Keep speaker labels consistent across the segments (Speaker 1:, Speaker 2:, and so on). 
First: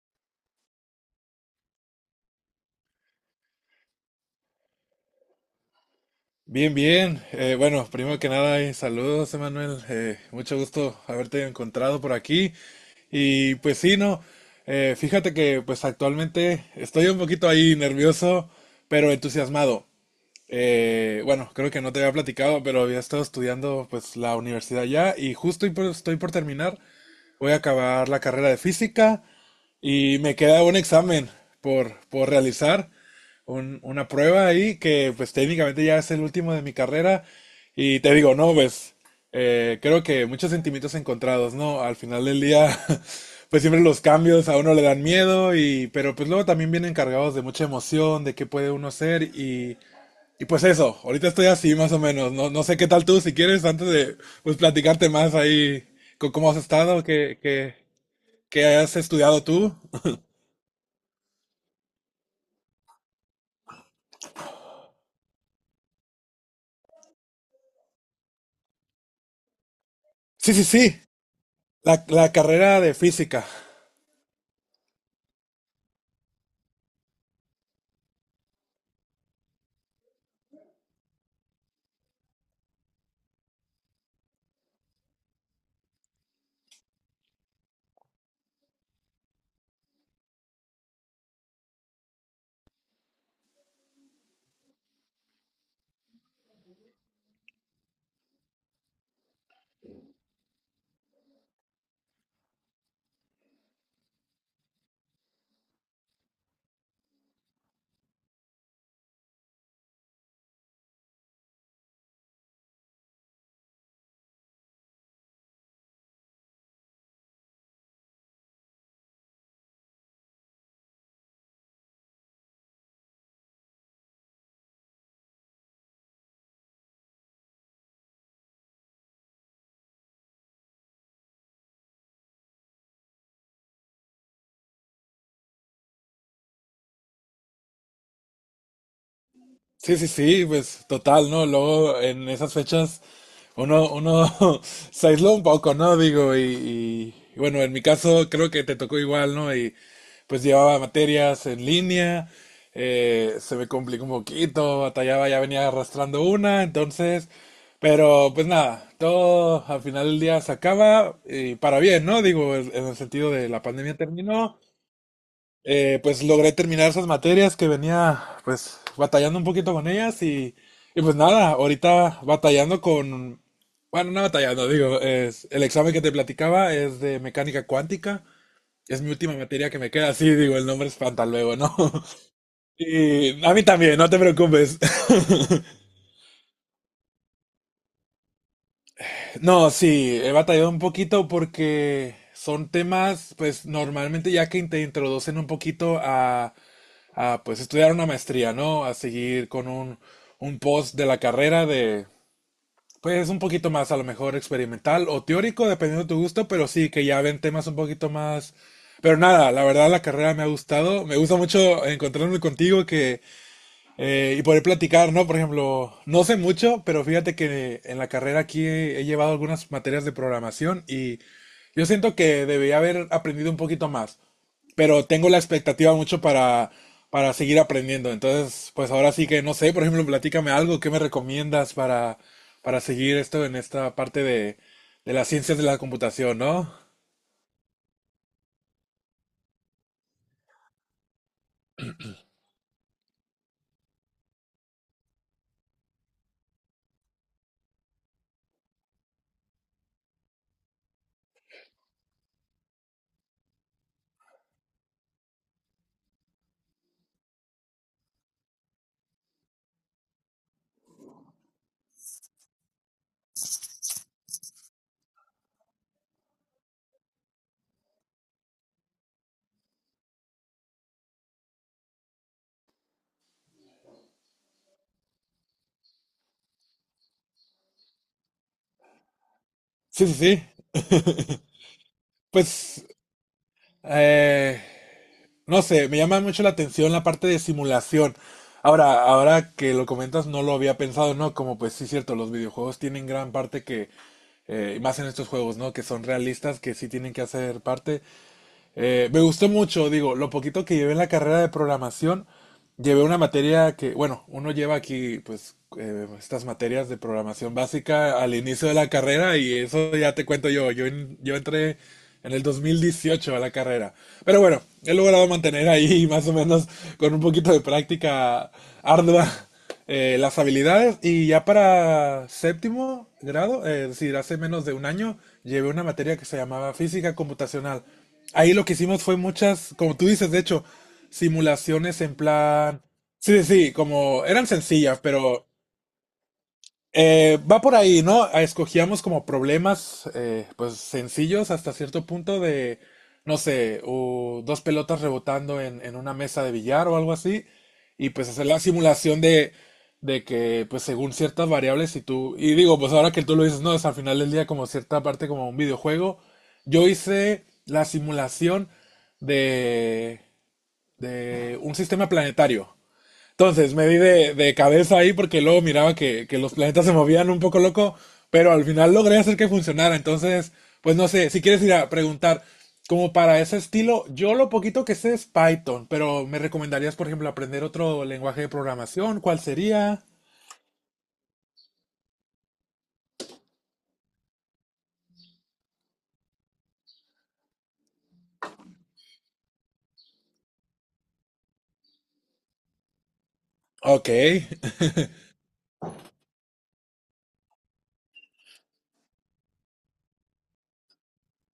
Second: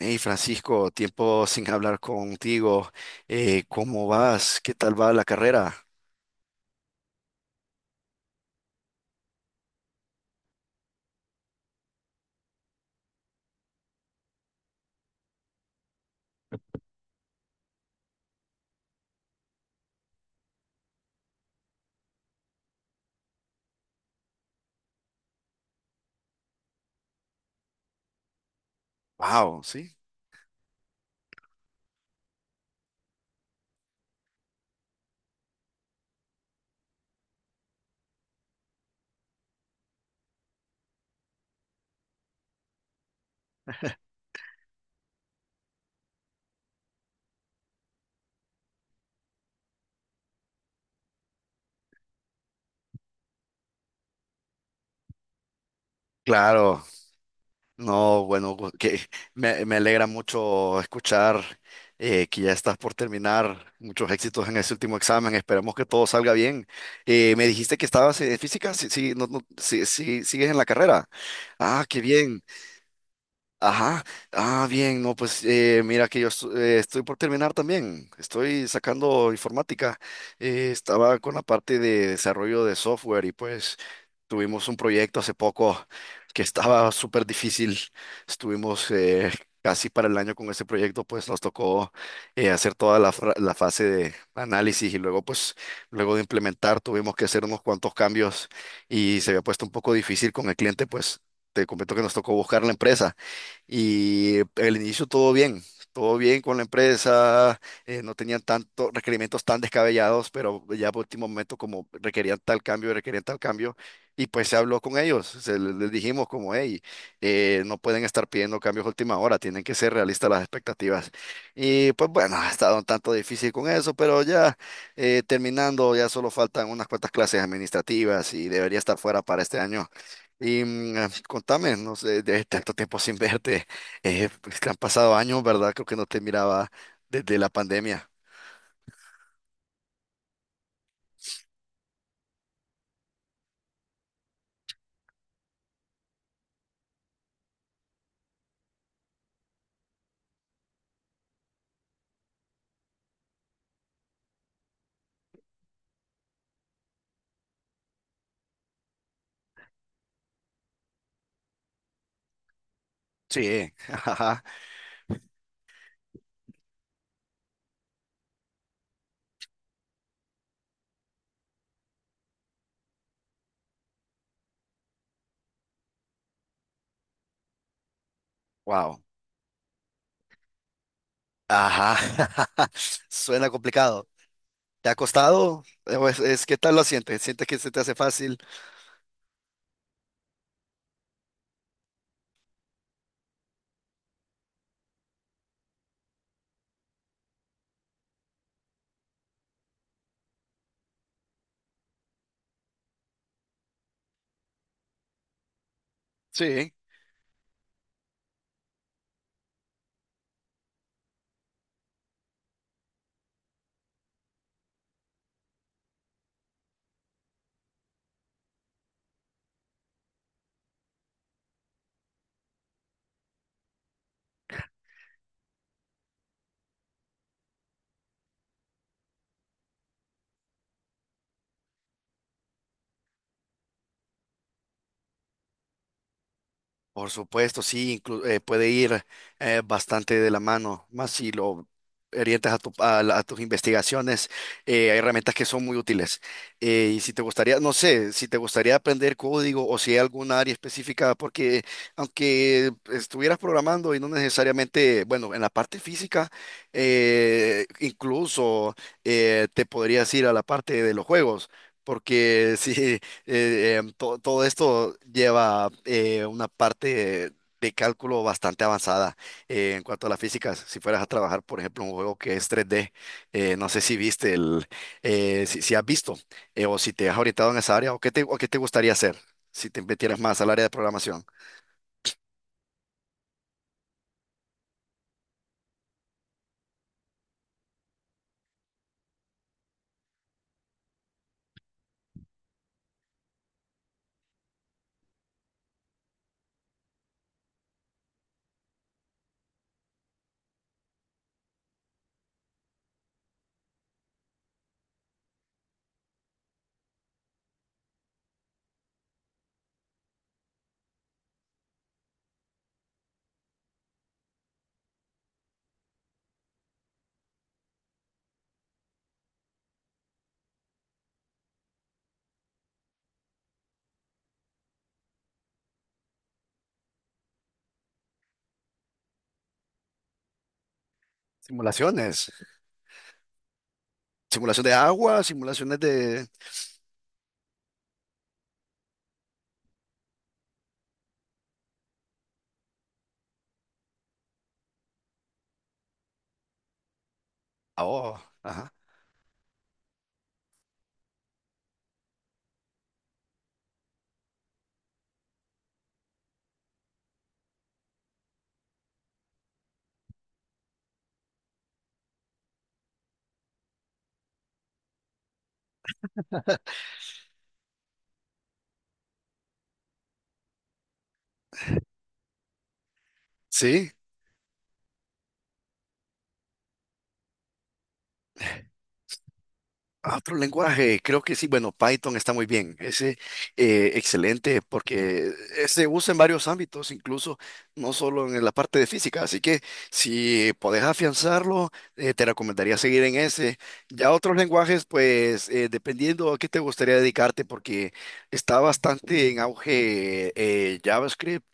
Speaker 1: Hey Francisco, tiempo sin hablar contigo. ¿Cómo vas? ¿Qué tal va la carrera?
Speaker 2: Bien, bien. Bueno, primero que nada, saludos, Emanuel. Mucho gusto haberte encontrado por aquí. Y pues sí, no. Fíjate que pues actualmente estoy un poquito ahí nervioso, pero entusiasmado. Bueno, creo que no te había platicado, pero había estado estudiando pues la universidad ya y estoy por terminar. Voy a acabar la carrera de física
Speaker 1: Wow, sí.
Speaker 2: y me queda un examen por realizar, una prueba ahí que pues técnicamente ya es el último de mi carrera. Y te digo, no, pues creo que muchos sentimientos encontrados, ¿no? Al final del día, pues siempre los cambios a uno le dan miedo, y, pero pues luego también vienen cargados de mucha emoción, de qué puede uno ser y... Y pues eso, ahorita estoy así más o menos, no, no sé qué tal tú, si quieres, antes de pues, platicarte más ahí, con cómo has
Speaker 1: Claro,
Speaker 2: estado, qué,
Speaker 1: no, bueno,
Speaker 2: qué
Speaker 1: gu-
Speaker 2: has
Speaker 1: que
Speaker 2: estudiado
Speaker 1: me,
Speaker 2: tú.
Speaker 1: me alegra mucho escuchar que ya estás por terminar. Muchos éxitos en ese último examen. Esperemos que todo salga bien. Me dijiste que estabas en física, sí, sí, no, no, sí, sí, sigues
Speaker 2: Sí,
Speaker 1: en
Speaker 2: sí,
Speaker 1: la
Speaker 2: sí.
Speaker 1: carrera. Ah, qué
Speaker 2: La
Speaker 1: bien.
Speaker 2: carrera de física.
Speaker 1: Ajá, ah, bien, no, pues mira que estoy por terminar también, estoy sacando informática. Estaba con la parte de desarrollo de software y pues tuvimos un proyecto hace poco que estaba súper difícil. Estuvimos casi para el año con ese proyecto, pues nos tocó hacer toda la, la fase de análisis y luego de implementar tuvimos que hacer unos cuantos cambios y se había puesto un poco difícil con el cliente. Pues te comento que nos tocó buscar la empresa. Y el inicio todo bien con la empresa. No tenían tantos requerimientos tan descabellados, pero ya por último momento como requerían tal cambio, y pues se habló con ellos, les dijimos como, hey, no pueden estar pidiendo cambios a última hora, tienen que ser realistas las expectativas. Y pues bueno, ha estado un tanto difícil con eso, pero ya terminando, ya solo faltan unas cuantas clases administrativas y debería estar fuera para este año. Y contame, no sé, de tanto tiempo sin verte, pues que han pasado años, ¿verdad? Creo que no te miraba desde la pandemia.
Speaker 2: Sí, sí, sí, pues total, ¿no? Luego en esas fechas uno se aisló un poco, ¿no? Digo, y bueno, en mi caso creo que te tocó igual, ¿no? Y pues llevaba materias en línea, se me complicó un poquito, batallaba, ya venía arrastrando una, entonces, pero pues nada, todo al final del día se acaba y para bien, ¿no? Digo, en el sentido de la
Speaker 1: Sí,
Speaker 2: pandemia
Speaker 1: ajá,
Speaker 2: terminó. Pues logré terminar esas materias que venía pues batallando un poquito con ellas y pues nada, ahorita batallando con, bueno, no batallando, digo, es, el examen que te platicaba es de mecánica cuántica,
Speaker 1: wow,
Speaker 2: es mi última materia que me queda, así digo, el nombre espanta luego, ¿no?
Speaker 1: ajá,
Speaker 2: Y
Speaker 1: suena
Speaker 2: a mí también,
Speaker 1: complicado.
Speaker 2: no te preocupes.
Speaker 1: ¿Te ha costado? ¿Qué tal lo sientes? ¿Sientes que se te hace fácil?
Speaker 2: No, sí, he batallado un poquito porque son temas, pues normalmente ya que te introducen un poquito a pues estudiar una maestría, ¿no? A seguir con un post de la carrera de, pues un poquito más a lo mejor experimental o teórico, dependiendo de tu gusto, pero
Speaker 1: Sí.
Speaker 2: sí que ya ven temas un poquito más... Pero nada, la verdad la carrera me ha gustado, me gusta mucho encontrarme contigo que y poder platicar, ¿no? Por ejemplo, no sé mucho, pero fíjate que en la carrera aquí he llevado algunas materias de programación y yo siento que debería haber aprendido un poquito más, pero tengo la expectativa mucho para seguir aprendiendo. Entonces, pues ahora sí que no sé, por ejemplo, platícame algo, ¿qué me recomiendas para seguir esto en esta parte de las ciencias de la computación, ¿no?
Speaker 1: Por supuesto, sí, puede ir bastante de la mano, más si lo orientas a, a tus investigaciones. Hay herramientas que son muy útiles. Y si te gustaría, no sé, si te gustaría aprender código o si hay alguna área específica, porque aunque estuvieras programando y no necesariamente, bueno, en la parte física, incluso te podrías ir a la parte de los juegos. Porque sí, todo esto lleva una parte de cálculo bastante avanzada en cuanto a la física. Si fueras a trabajar, por ejemplo, un juego que es 3D, no sé si viste el, si, si has visto o si te has orientado en esa área o o qué te gustaría hacer si te
Speaker 2: Sí, sí,
Speaker 1: metieras más
Speaker 2: sí.
Speaker 1: al área de programación.
Speaker 2: Pues, eh, no sé, me llama mucho la atención la parte de simulación. Ahora que lo comentas, no lo había pensado, ¿no? Como pues sí, cierto, los videojuegos tienen gran parte que, y más en estos juegos, ¿no? Que son realistas, que sí tienen que hacer parte. Me gustó mucho, digo, lo poquito que llevé en la carrera de programación, llevé una materia que, bueno, uno lleva aquí, pues, estas materias de programación básica al inicio de la carrera y eso ya te cuento yo. Yo, yo entré en el 2018 a la carrera. Pero bueno, he logrado mantener ahí más o menos con un poquito de práctica ardua las habilidades y ya para séptimo grado, es decir, hace menos de un año, llevé una materia que se llamaba física computacional. Ahí lo que hicimos fue muchas, como tú dices, de hecho, simulaciones en
Speaker 1: Simulaciones,
Speaker 2: plan. Sí, sí, sí, como eran
Speaker 1: simulación de
Speaker 2: sencillas,
Speaker 1: agua,
Speaker 2: pero
Speaker 1: simulaciones de...
Speaker 2: va por ahí, ¿no? Ah, escogíamos como problemas, pues sencillos hasta cierto punto de, no sé, o dos pelotas rebotando en una mesa de billar o algo así,
Speaker 1: Ah,
Speaker 2: y
Speaker 1: oh,
Speaker 2: pues hacer la
Speaker 1: ajá.
Speaker 2: simulación de que, pues según ciertas variables, si tú, y digo, pues ahora que tú lo dices, no, es al final del día como cierta parte como un videojuego, yo hice la simulación de, de un sistema planetario. Entonces me di de cabeza ahí porque luego miraba que los planetas se movían un poco loco, pero al final logré hacer que funcionara. Entonces, pues no sé, si quieres ir a preguntar como para ese
Speaker 1: Sí.
Speaker 2: estilo, yo lo poquito que sé es Python, pero ¿me recomendarías, por ejemplo, aprender otro lenguaje de programación? ¿Cuál sería?
Speaker 1: Ah, otro lenguaje, creo que sí. Bueno, Python está muy bien, ese excelente porque se usa en varios ámbitos, incluso no solo en la parte de física, así que si podés afianzarlo, te recomendaría seguir en ese.
Speaker 2: Ok.
Speaker 1: Ya otros lenguajes, pues dependiendo a qué te gustaría dedicarte, porque está bastante en auge JavaScript,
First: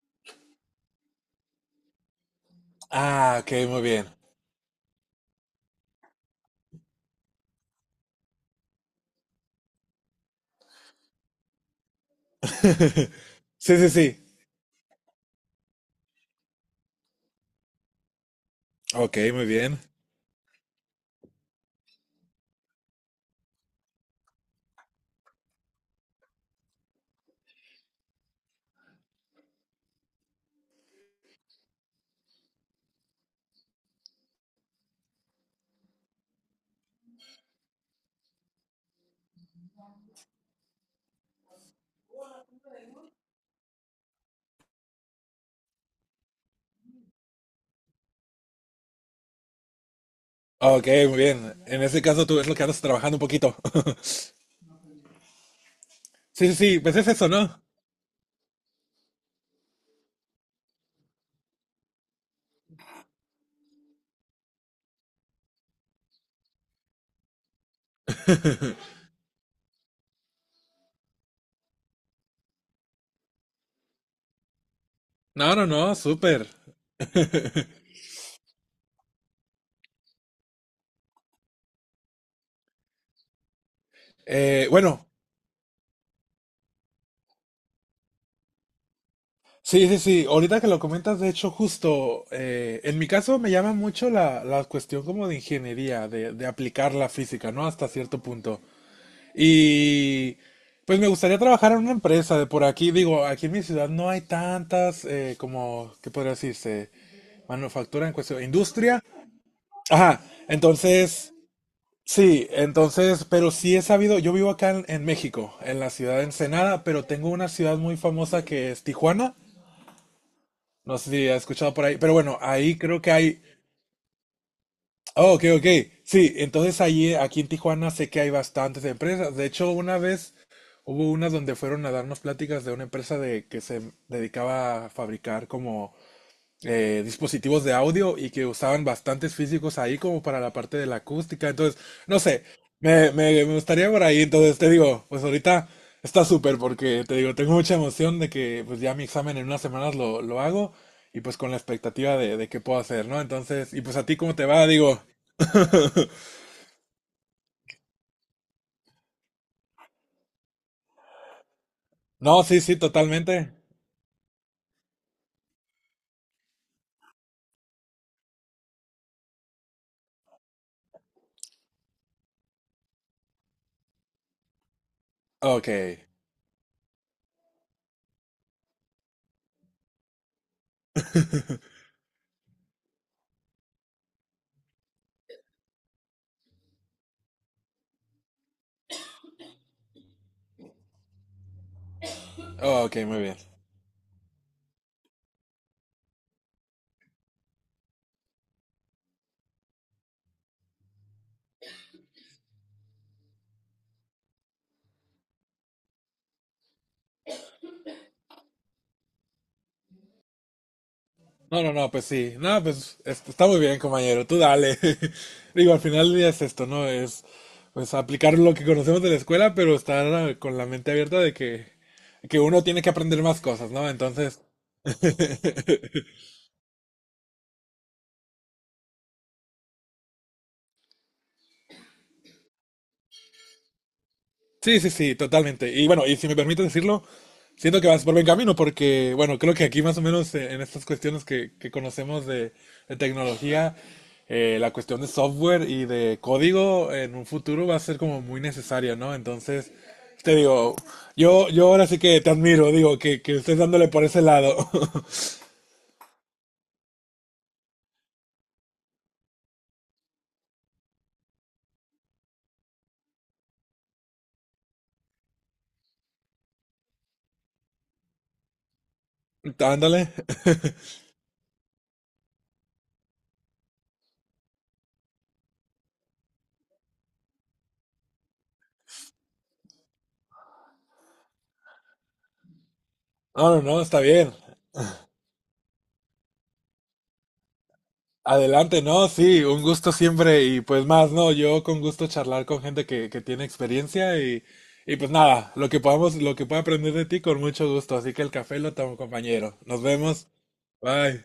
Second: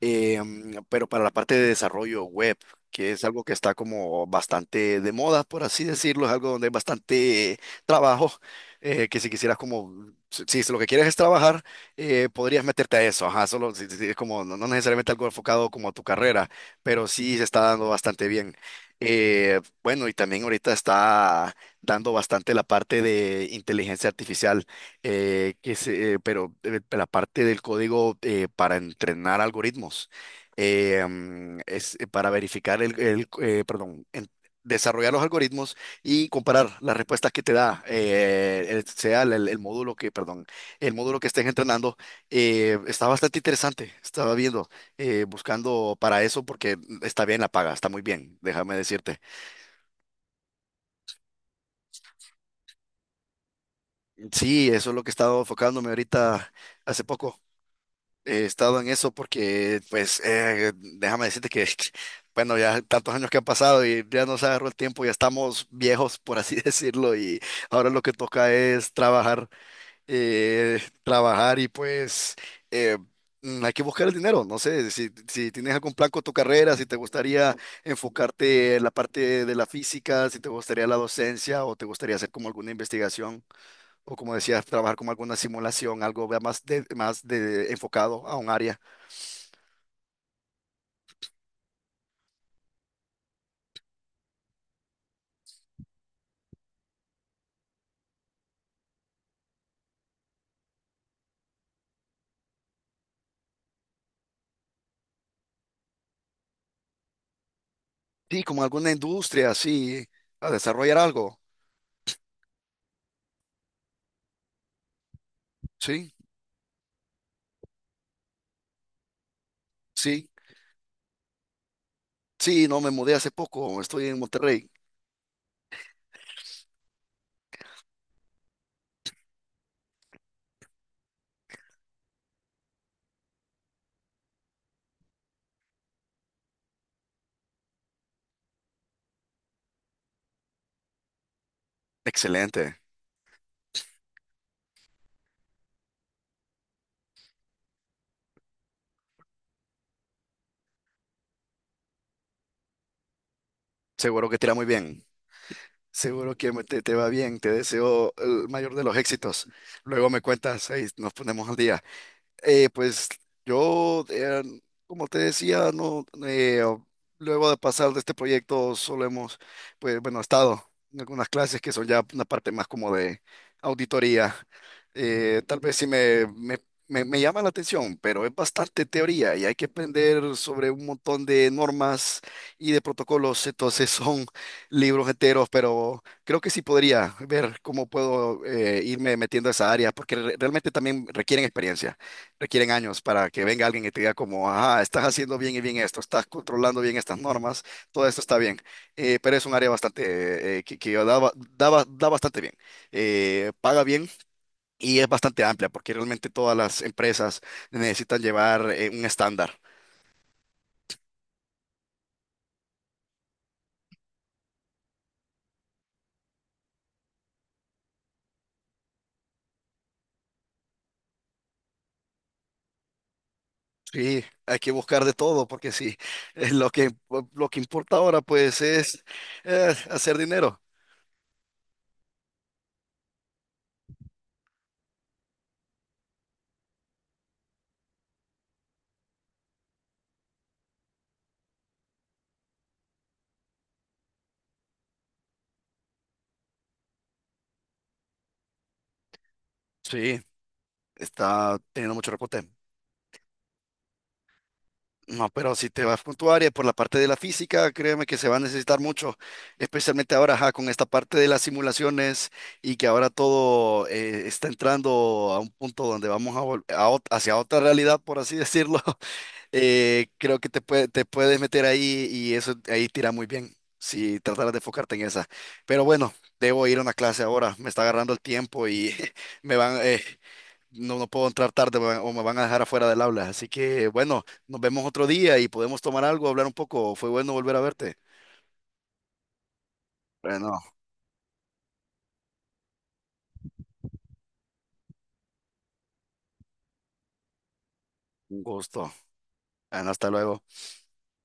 Speaker 1: pero para la parte de desarrollo web, que es
Speaker 2: Ah,
Speaker 1: algo
Speaker 2: ok,
Speaker 1: que está
Speaker 2: muy bien.
Speaker 1: como bastante de moda, por así decirlo, es algo donde hay bastante trabajo. Que si quisieras como, si, si lo que quieres es trabajar, podrías meterte a eso, ajá, solo
Speaker 2: Sí, sí,
Speaker 1: si es
Speaker 2: sí.
Speaker 1: como, no, no necesariamente algo enfocado como a tu carrera, pero sí se está dando bastante bien.
Speaker 2: Ok, muy bien.
Speaker 1: Bueno, y también ahorita está dando bastante la parte de inteligencia artificial, pero la parte del código para entrenar algoritmos, es para verificar perdón, desarrollar los algoritmos y comparar las respuestas que te da el- sea el módulo que, perdón, el módulo que estés entrenando está bastante interesante. Estaba viendo, buscando para eso porque está bien la paga, está muy bien, déjame decirte.
Speaker 2: Ok, muy bien. En ese caso tú es lo que andas trabajando un poquito.
Speaker 1: Sí, eso es lo que he estado enfocándome
Speaker 2: Sí,
Speaker 1: ahorita
Speaker 2: sí, sí, pues
Speaker 1: hace
Speaker 2: es eso,
Speaker 1: poco.
Speaker 2: ¿no?
Speaker 1: He estado en eso porque, pues, déjame decirte que, bueno, ya tantos años que han pasado y ya nos agarró el tiempo, ya estamos viejos, por así decirlo. Y ahora lo que toca es trabajar, trabajar y pues eh, hay que buscar el dinero. No sé, si, si
Speaker 2: No, no,
Speaker 1: tienes algún
Speaker 2: no,
Speaker 1: plan con tu
Speaker 2: súper.
Speaker 1: carrera, si te gustaría enfocarte en la parte de la física, si te gustaría la docencia o te gustaría hacer como alguna investigación o como decías,
Speaker 2: Eh,
Speaker 1: trabajar
Speaker 2: bueno,
Speaker 1: como alguna simulación, algo más, más de, enfocado a un área.
Speaker 2: sí, sí, sí. Ahorita que lo comentas, de hecho, justo en mi caso me llama mucho la cuestión como de ingeniería, de aplicar la física, ¿no? Hasta cierto punto. Y pues me gustaría trabajar en una empresa de por aquí. Digo, aquí en mi ciudad no hay tantas, como, ¿qué podría decirse? Manufactura en
Speaker 1: Sí,
Speaker 2: cuestión,
Speaker 1: como alguna
Speaker 2: industria.
Speaker 1: industria, sí,
Speaker 2: Ajá,
Speaker 1: a desarrollar
Speaker 2: entonces,
Speaker 1: algo.
Speaker 2: sí, entonces, pero sí he sabido, yo vivo acá en México, en la
Speaker 1: Sí,
Speaker 2: ciudad de Ensenada, pero tengo una ciudad muy famosa que es Tijuana.
Speaker 1: sí,
Speaker 2: No sé si has escuchado por ahí, pero bueno,
Speaker 1: sí,
Speaker 2: ahí
Speaker 1: no me
Speaker 2: creo que
Speaker 1: mudé hace
Speaker 2: hay...
Speaker 1: poco, estoy en Monterrey.
Speaker 2: Oh, ok, ok. Sí, entonces allí aquí en Tijuana sé que hay bastantes empresas. De hecho, una vez hubo una donde fueron a darnos pláticas de una empresa de que se dedicaba a fabricar como dispositivos de audio y que usaban bastantes físicos ahí como para la parte de la acústica. Entonces, no sé,
Speaker 1: Excelente,
Speaker 2: me gustaría por ahí. Entonces, te digo, pues ahorita está súper porque te digo, tengo mucha emoción de que pues ya mi examen en unas semanas lo hago y pues con la expectativa de qué puedo hacer, ¿no? Entonces, y pues a ti
Speaker 1: seguro
Speaker 2: cómo
Speaker 1: que
Speaker 2: te
Speaker 1: te irá muy
Speaker 2: va, digo,
Speaker 1: bien. Seguro que te va bien, te deseo el mayor de los éxitos. Luego me cuentas, ahí nos ponemos al día.
Speaker 2: no, sí, sí,
Speaker 1: Pues
Speaker 2: totalmente.
Speaker 1: yo, como te decía, no, luego de pasar de este proyecto solo hemos, pues bueno, estado en algunas clases que son ya una parte más como de auditoría. Tal
Speaker 2: Ok,
Speaker 1: vez sí me llama la atención, pero es bastante teoría y hay que aprender sobre un montón de normas y de protocolos, entonces son libros enteros, pero creo que sí podría ver cómo puedo irme metiendo a esa área, porque realmente también requieren experiencia, requieren
Speaker 2: ok,
Speaker 1: años
Speaker 2: muy
Speaker 1: para
Speaker 2: bien.
Speaker 1: que venga alguien y te diga como, ah, estás haciendo bien y bien esto, estás controlando bien estas normas, todo esto está bien. Pero es un área bastante, que da, ba- da ba- da bastante bien. Paga bien y es bastante amplia porque realmente todas las empresas necesitan llevar un estándar.
Speaker 2: No, no, no, pues sí. No, pues es- está muy bien, compañero. Tú dale. Digo, al final del día es esto, ¿no? Es pues aplicar lo que conocemos de la escuela, pero estar ah, con la mente abierta de que uno tiene que aprender más cosas, ¿no?
Speaker 1: Sí,
Speaker 2: Entonces,
Speaker 1: hay que buscar de todo porque sí, eh, lo que, lo que importa ahora pues es hacer dinero.
Speaker 2: sí, sí, sí, totalmente. Y bueno, y si me permites decirlo, siento que vas por buen camino porque, bueno, creo que aquí más o menos en estas cuestiones que conocemos de tecnología, la cuestión de software y de código en un futuro va a ser como muy necesaria, ¿no? Entonces,
Speaker 1: Sí,
Speaker 2: te digo,
Speaker 1: está
Speaker 2: yo ahora
Speaker 1: teniendo
Speaker 2: sí
Speaker 1: mucho
Speaker 2: que te
Speaker 1: reporte.
Speaker 2: admiro, digo, que estés dándole por ese lado.
Speaker 1: No, pero si te vas con tu área por la parte de la física, créeme que se va a necesitar mucho, especialmente ahora ajá, con esta parte de las simulaciones y que ahora todo está entrando a un punto donde vamos a hacia otra realidad, por así decirlo.
Speaker 2: Ándale.
Speaker 1: Creo que te puedes meter ahí y eso ahí tira muy bien si trataras de enfocarte en esa. Pero bueno, debo ir a una clase ahora, me está agarrando el tiempo y me van. No, no puedo entrar tarde, me van- o me van a dejar afuera del aula. Así
Speaker 2: No, no, no,
Speaker 1: que
Speaker 2: está
Speaker 1: bueno,
Speaker 2: bien.
Speaker 1: nos vemos otro día y podemos tomar algo, hablar un poco. Fue bueno volver a verte.
Speaker 2: Adelante, no, sí, un gusto siempre
Speaker 1: Bueno,
Speaker 2: y pues más, no, yo con gusto charlar con gente que tiene experiencia y pues nada, lo que podamos, lo que pueda aprender de ti con mucho gusto, así que el
Speaker 1: un
Speaker 2: café lo
Speaker 1: gusto.
Speaker 2: tomo, compañero. Nos
Speaker 1: Bueno, hasta
Speaker 2: vemos,
Speaker 1: luego.
Speaker 2: bye.